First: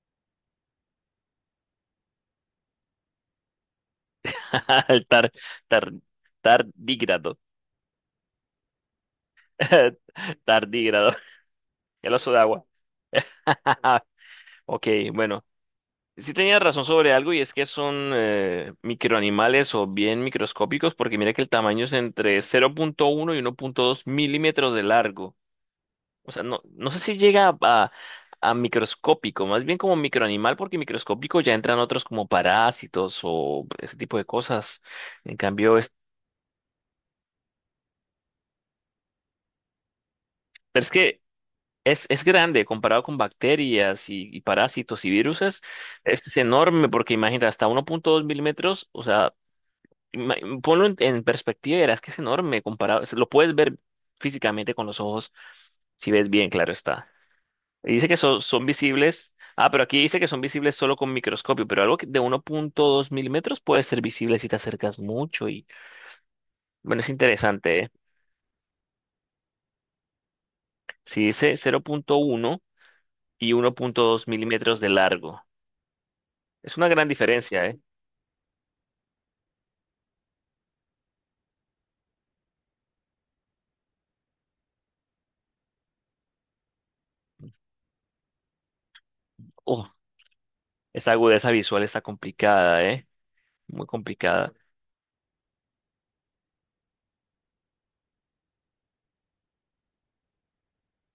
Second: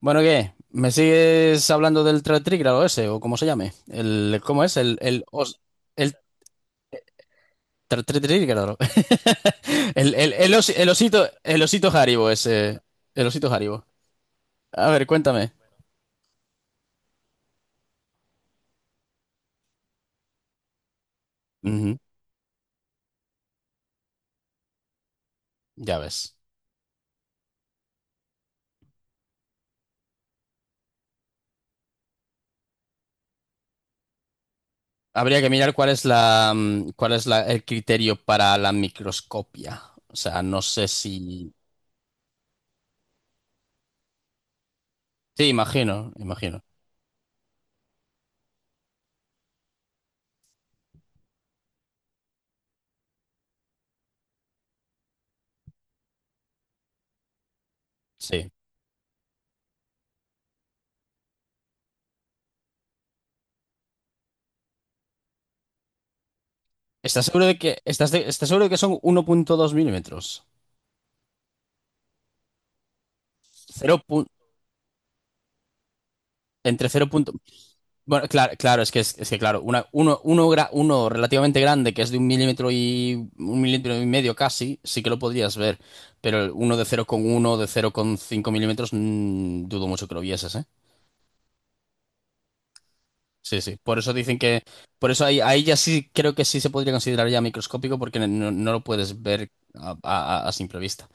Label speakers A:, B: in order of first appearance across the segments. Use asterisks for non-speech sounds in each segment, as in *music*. A: Bueno, ¿qué? ¿Me sigues hablando del tra- trígrado ese o cómo se llame?
B: *laughs* El tar, tar,
A: El
B: tardígrado.
A: tra- tri- trígrado. *laughs*
B: *laughs*
A: El, el, el os- el
B: Tardígrado.
A: osito, el osito
B: El
A: Haribo
B: oso de agua.
A: ese. El osito Haribo.
B: *laughs* Ok,
A: A ver,
B: bueno.
A: cuéntame.
B: Sí tenía razón sobre algo y es que son microanimales o bien microscópicos, porque mira que el tamaño es
A: Ujú,
B: entre 0,1 y 1,2 milímetros de largo.
A: ya
B: O
A: ves.
B: sea, no sé si llega a microscópico, más bien como microanimal, porque microscópico ya entran otros como parásitos o ese tipo de cosas. En
A: Habría que mirar
B: cambio,
A: cuál
B: es,
A: es cuál es el criterio para la microscopia. O sea, no
B: pero
A: sé
B: es que
A: si...
B: Es grande comparado con bacterias y parásitos y
A: Sí,
B: viruses.
A: imagino,
B: Este es
A: imagino.
B: enorme porque imagínate, hasta uno punto dos milímetros, o sea, ima- ponlo en perspectiva y verás que es enorme comparado. Lo puedes ver físicamente con los ojos, si ves bien, claro está. Y dice que
A: Sí.
B: son visibles. Ah, pero aquí dice que son visibles solo con microscopio, pero algo de uno punto dos milímetros puede ser visible si te acercas mucho y bueno, es
A: ¿Estás seguro de que,
B: interesante, ¿eh?
A: estás de- estás seguro de que son 1.2 milímetros?
B: Si dice cero punto uno y uno
A: Cero
B: punto
A: pu-
B: dos milímetros de largo. Es una
A: entre 0.
B: gran diferencia, ¿eh?
A: Bueno, claro, claro, es que claro, una, uno, uno, gra- uno relativamente grande, que es de un milímetro y medio casi, sí que lo podrías ver. Pero el uno de 0,1, de cero coma cinco milímetros, dudo
B: Oh,
A: mucho que lo vieses, ¿eh?
B: esa agudeza visual está complicada, ¿eh?
A: Sí, sí.
B: Muy
A: Por eso dicen
B: complicada.
A: que. Por eso ahí ya sí creo que sí se podría considerar ya microscópico, porque no lo puedes ver a simple vista.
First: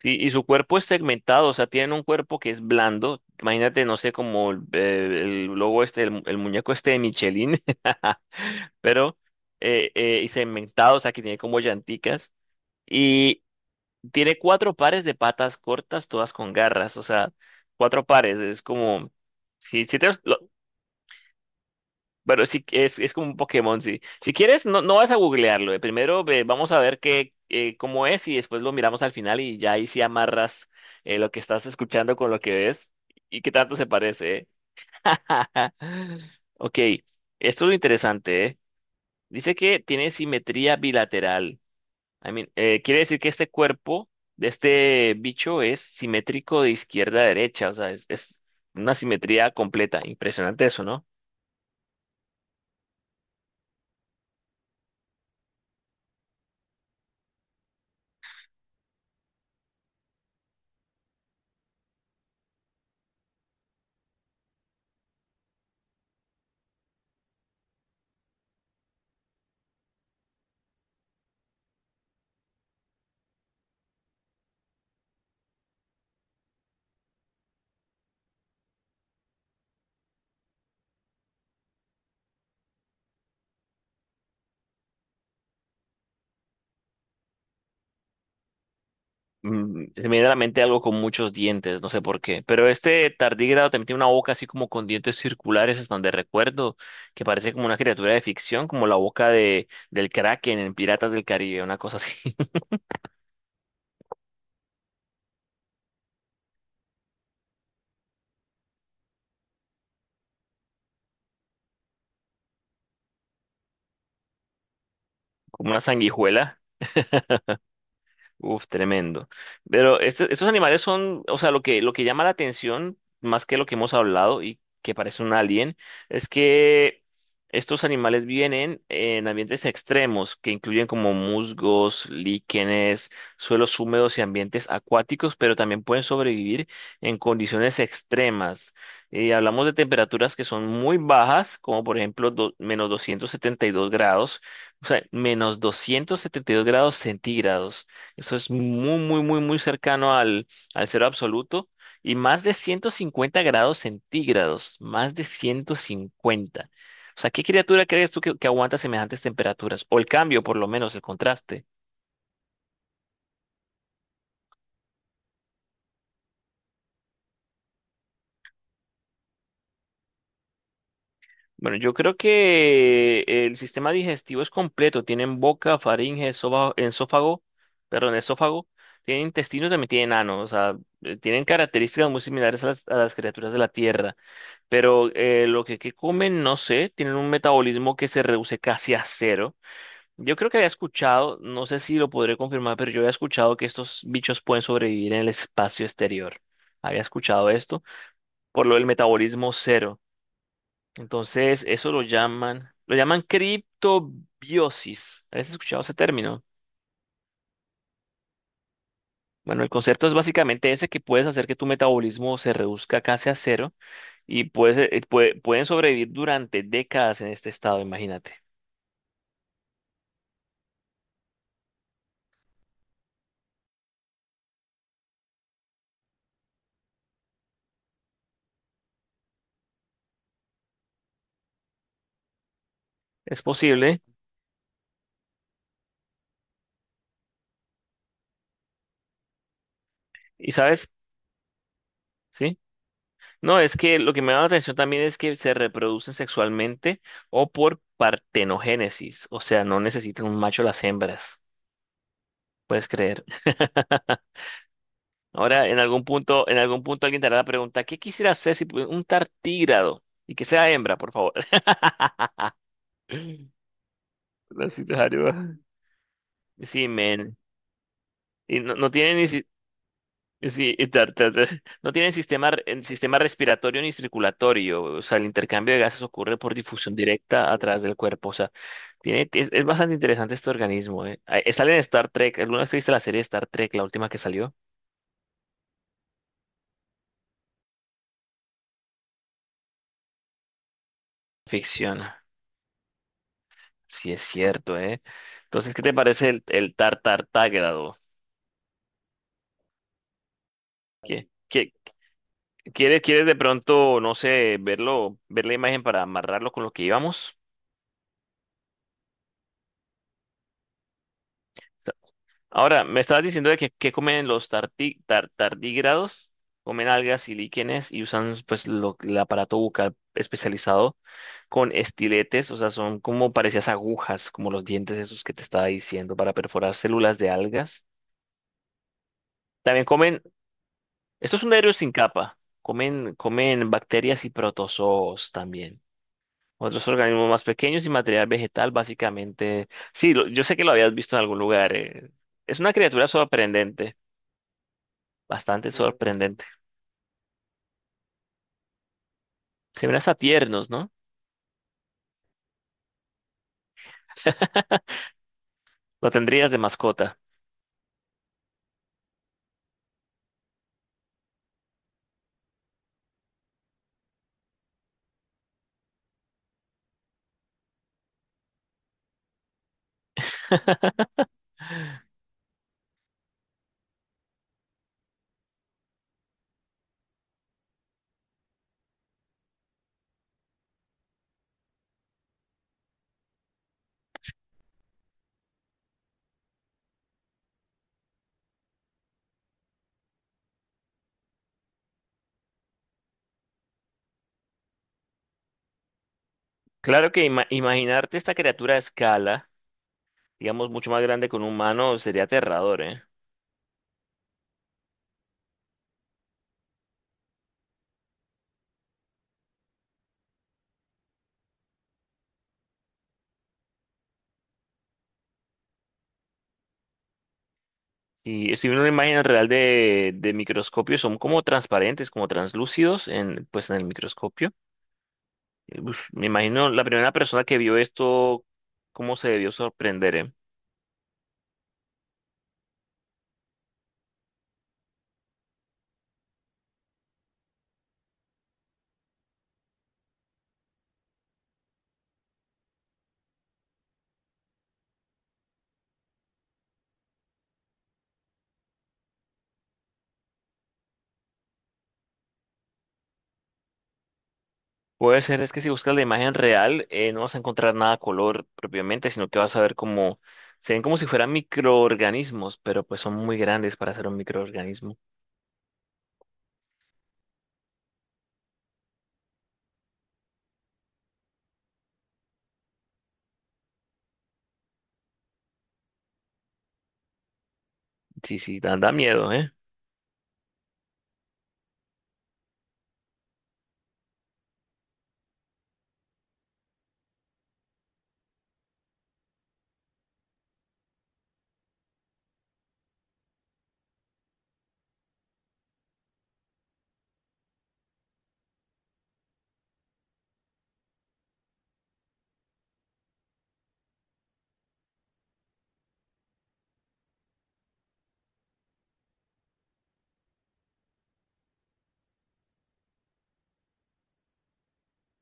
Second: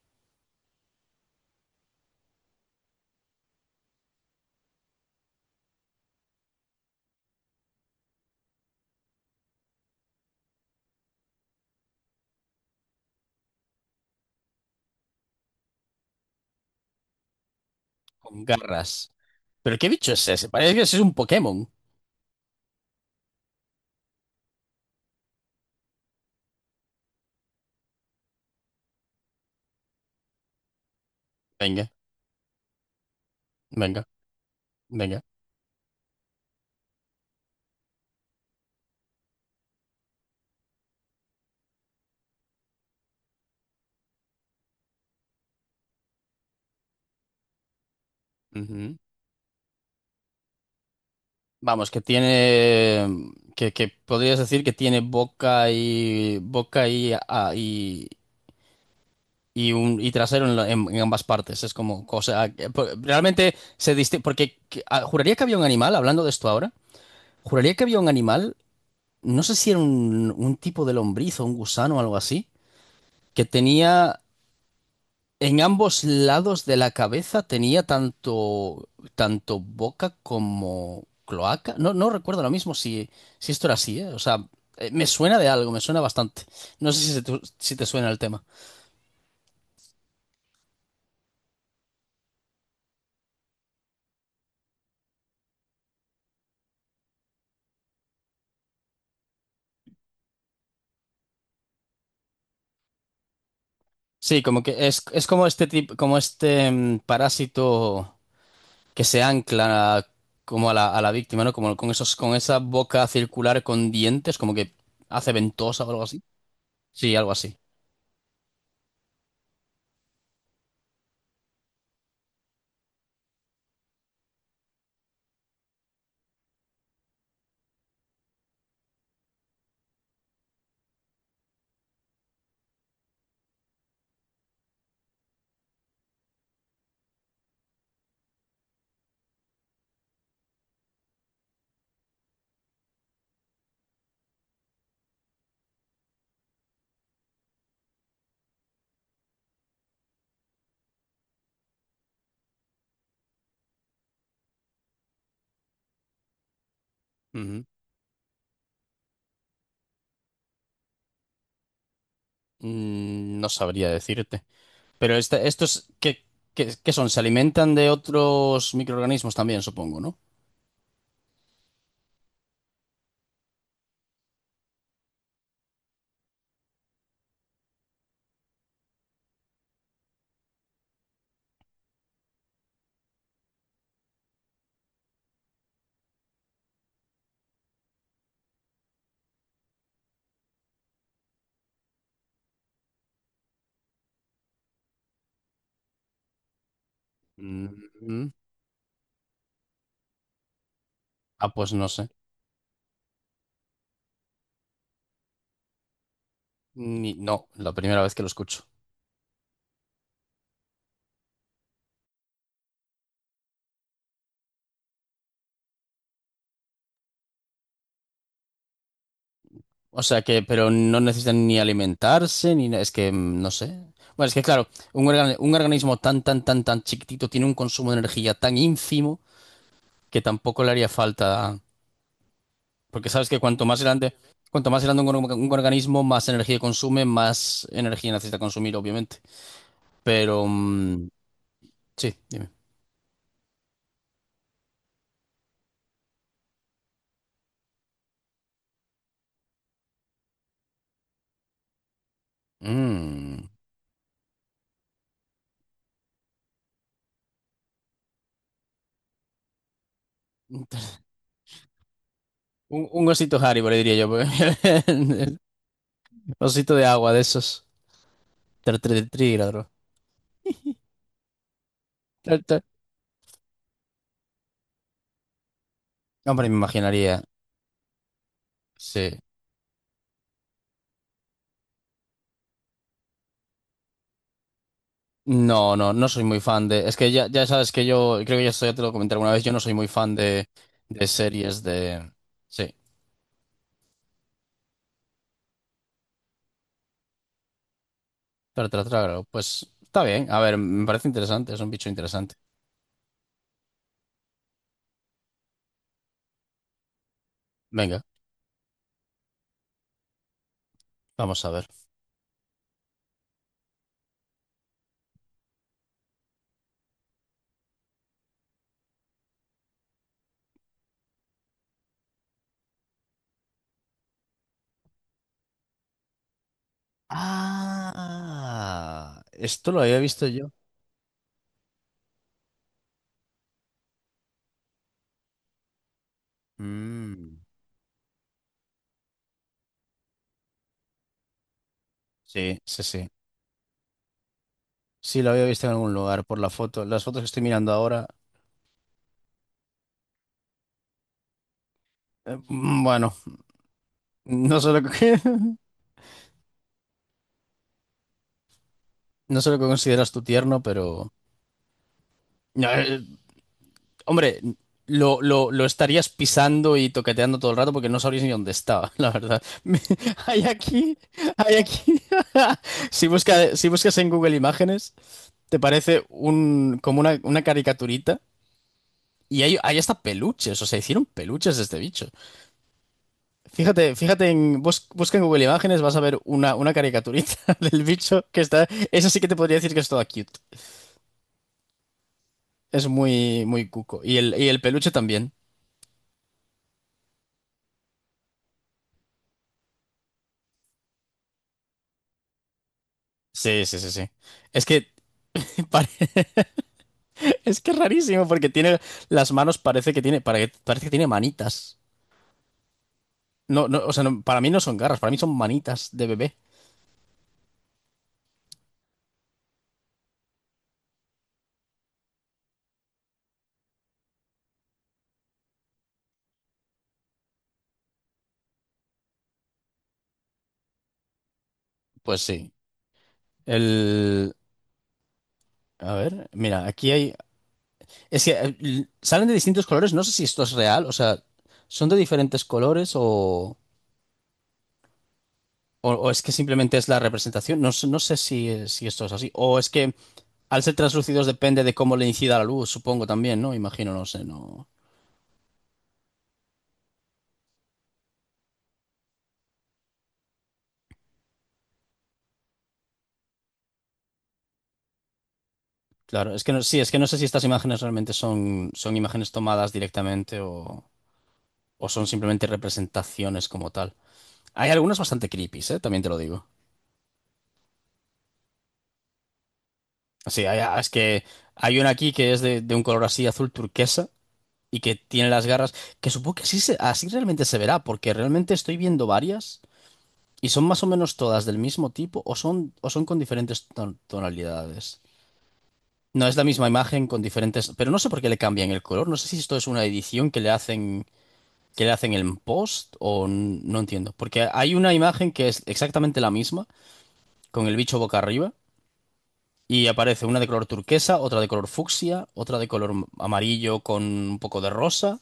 B: Sí, y su cuerpo es segmentado, o sea, tienen un cuerpo que es blando. Imagínate, no sé, como el logo este, el, el muñeco este de Michelin, *laughs* pero y segmentado, o sea, que tiene como llanticas. Y tiene cuatro pares de patas cortas, todas con garras, o sea, cuatro pares.
A: Con
B: Es
A: garras.
B: como,
A: ¿Pero
B: si,
A: qué
B: si te,
A: bicho es ese? Parece que ese es un Pokémon.
B: Bueno, sí, es como un Pokémon, sí. Si quieres, no, no vas a googlearlo. Primero vamos a ver qué, cómo es y después lo miramos al final y ya ahí sí amarras lo que estás
A: Venga,
B: escuchando con lo que ves y qué tanto se
A: venga,
B: parece.
A: venga.
B: *laughs* Ok, esto es lo interesante, ¿eh? Dice que tiene simetría bilateral. I mean, quiere decir que este cuerpo de este bicho es simétrico de izquierda a derecha, o sea, es una
A: Ujú.
B: simetría completa. Impresionante eso, ¿no?
A: Vamos, que podrías decir que tiene boca y y un y trasero en ambas partes. Es como cosa que realmente se distingue porque juraría que había un animal, hablando de esto ahora, juraría que había un animal, no sé si era un tipo de lombriz o un gusano o algo así, que tenía en ambos lados de la cabeza. Tenía tanto, tanto boca como cloaca. No, no recuerdo ahora mismo si, si esto era así, ¿eh? O sea, me suena de algo, me suena bastante. No sé si, si te suena el tema.
B: Se me viene a la mente algo con muchos dientes, no sé por qué. Pero este tardígrado también tiene una boca así como con dientes circulares, hasta donde recuerdo, que parece como una criatura de ficción, como la boca de, del Kraken en Piratas del Caribe, una cosa así. *laughs*
A: Sí, como que es como este tipo, como este parásito que se ancla como a a la víctima, ¿no? Como con esos, con esa boca circular con dientes, como que hace
B: Como una
A: ventosa o algo así.
B: sanguijuela.
A: Sí, algo así.
B: Uf, tremendo. Pero estos animales son, o sea, lo que llama la atención, más que lo que hemos hablado y que parece un alien, es que estos animales vienen en ambientes extremos, que incluyen como musgos, líquenes, suelos húmedos y ambientes acuáticos, pero también pueden sobrevivir en condiciones extremas. Y hablamos de temperaturas que son muy bajas, como por ejemplo -272 grados, o sea, -272 grados centígrados. Eso es muy, muy, muy, muy cercano al, al cero absoluto, y más de 150 grados centígrados, más de 150. O sea, ¿qué
A: Ujú.
B: criatura crees tú que aguanta semejantes temperaturas? O el cambio, por lo menos, el contraste.
A: No sabría decirte. Pero estos, ¿qué, qué son? Se alimentan de otros microorganismos también, supongo, ¿no?
B: Bueno, yo creo que el sistema digestivo es completo. Tienen boca, faringe, esófago, perdón, esófago. Tienen intestinos, también tienen ano. O sea, tienen características muy similares a las criaturas de la Tierra. Pero lo que comen, no sé, tienen un metabolismo que se reduce casi a cero. Yo creo que había escuchado, no sé si lo podré confirmar, pero yo había escuchado que estos bichos pueden sobrevivir en el espacio exterior. Había escuchado esto,
A: Mm,
B: por lo del metabolismo cero.
A: ah,
B: Entonces,
A: pues no
B: eso lo
A: sé.
B: llaman, lo llaman criptobiosis. ¿Habías escuchado ese término?
A: No, la primera vez que lo escucho.
B: Bueno, el concepto es básicamente ese, que puedes hacer que tu metabolismo se reduzca casi a cero y puedes, pueden sobrevivir durante décadas en este estado, imagínate.
A: O sea que, pero no necesitan ni alimentarse, ni na- es que no sé. Bueno, es que claro, un organismo tan, tan, tan, tan chiquitito tiene un consumo de energía tan ínfimo que tampoco le haría falta. Porque sabes que
B: Es posible.
A: cuanto más grande un organismo, más energía consume, más energía necesita consumir, obviamente. Pero
B: ¿Y sabes?
A: sí, dime.
B: Sí. No, es que lo que me da la atención también es que se reproducen sexualmente o por partenogénesis. O sea, no necesitan un macho las hembras. Puedes creer.
A: Mm.
B: *laughs* Ahora, en algún punto, alguien te hará la pregunta, ¿qué quisiera hacer si un tartígrado? Y que sea hembra, por favor.
A: Un osito
B: *laughs*
A: Haribo, le diría yo.
B: Así te
A: Porque...
B: haría.
A: *laughs* Osito de
B: Sí,
A: agua de
B: men.
A: esos.
B: Y no, no tiene ni,
A: Trígrado.
B: Sí, y no tienen
A: Tr-
B: sistema,
A: tr-
B: en sistema respiratorio ni circulatorio, o sea, el intercambio de gases ocurre
A: Hombre,
B: por
A: me
B: difusión
A: imaginaría.
B: directa a través del cuerpo, o sea,
A: Sí.
B: es bastante interesante este organismo, ¿eh? Sale en Star Trek. ¿Alguna vez viste la serie de Star Trek, la última que salió?
A: No, no, no soy muy fan de. Es que ya, ya sabes que yo, creo que ya, esto ya te lo comenté alguna vez, yo no soy muy fan de series
B: Ficción,
A: de. Sí.
B: sí es cierto, ¿eh? Entonces, ¿qué te parece el tartartágrado?
A: Trágalo. Pues está bien. A ver, me parece
B: ¿Qué,
A: interesante, es un
B: qué,
A: bicho interesante.
B: quieres, quieres de pronto, no sé, verlo, ver la imagen para amarrarlo con lo que íbamos?
A: Venga, vamos a ver.
B: Ahora, me estabas diciendo de que comen los tardígrados, comen algas y líquenes, y usan pues el aparato bucal especializado con estiletes, o sea, son como parecías agujas, como los dientes esos que te estaba diciendo, para perforar células de algas.
A: Ah, esto lo
B: También
A: había
B: comen,
A: visto yo.
B: estos son aéreos sin capa, comen, comen bacterias y protozoos también. Otros organismos
A: Mm.
B: más pequeños y material vegetal, básicamente. Sí, yo sé que lo habías visto en algún lugar.
A: Sí,
B: Es una
A: sí, sí.
B: criatura sorprendente.
A: Sí, lo había visto
B: Bastante,
A: en
B: mm,
A: algún lugar por
B: sorprendente.
A: la foto. Las fotos que estoy mirando ahora,
B: Se ven hasta tiernos, ¿no?
A: bueno, *laughs* no sé lo que, *laughs*
B: Lo tendrías de mascota.
A: no sé lo que consideras tu tierno, pero... no, hombre, lo estarías pisando y toqueteando todo el rato porque no sabrías ni dónde estaba, la verdad. *laughs* Me... Hay aquí,
B: *laughs*
A: hay aquí. *laughs* Si buscas en Google Imágenes, te parece como una caricaturita y hay hasta peluches, o sea, hicieron peluches de este bicho. Fíjate, busca en Google Imágenes, vas a ver una caricaturita *laughs* del bicho que está. Eso sí que te podría decir que es toda cute. Es muy, muy cuco. Y el peluche también.
B: Claro que imaginarte esta criatura a escala, digamos, mucho más grande que un humano, sería aterrador, ¿eh?
A: Sí, sí, sí, sí. Es que *laughs* pare... es que es rarísimo porque tiene las manos. Parece que tiene parece que tiene manitas. No, no, o sea, no, para mí no son garras, para mí son manitas de bebé.
B: Si, si una imagen real de microscopio, son como transparentes, como translúcidos en, pues, en el microscopio. Uf, me imagino la primera persona que vio esto, cómo se debió sorprender, ¿eh?
A: Pues sí. El... A ver, mira, aquí hay... es que salen de distintos colores, no sé si esto es real, o sea, son de diferentes colores o... O, o es que simplemente es la representación. No, no sé si, si esto es así. O es que al ser translúcidos depende de cómo le incida la luz, supongo también, ¿no? Imagino, no sé, no.
B: Puede ser, es que si buscas la imagen real, no vas a encontrar nada a color propiamente, sino que vas a ver como, se ven como si fueran microorganismos, pero pues son muy grandes para ser un microorganismo.
A: Claro, es que no, sí, es que no sé si estas imágenes realmente son, son imágenes tomadas directamente o son simplemente representaciones como tal. Hay algunas bastante creepy, ¿eh? También te lo digo.
B: Sí, sí, da, da miedo, ¿eh?
A: Sí, hay... es que hay una aquí que es de un color así azul turquesa y que tiene las garras, que supongo que así, así realmente se verá, porque realmente estoy viendo varias. ¿Y son más o menos todas del mismo tipo o son con diferentes tonalidades? No, es la misma imagen con diferentes... Pero no sé por qué le cambian el color. No sé si esto es una edición que le hacen en post o no entiendo. Porque hay una imagen que es exactamente la misma, con el bicho boca arriba, y aparece una de color turquesa, otra de color fucsia, otra de color amarillo con un poco de rosa.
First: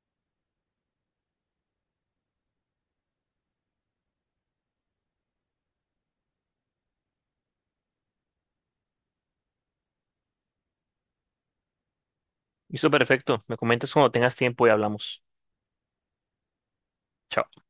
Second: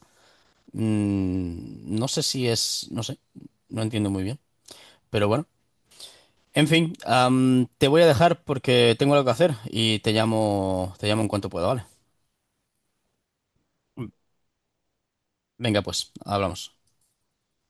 A: No sé si es... No sé. No entiendo muy bien. Pero bueno. En fin, te voy a dejar porque tengo algo que hacer y te llamo en cuanto pueda, ¿vale?
B: Listo, perfecto. Me comentas cuando tengas tiempo y hablamos.
A: Venga, pues, hablamos.
B: Chao.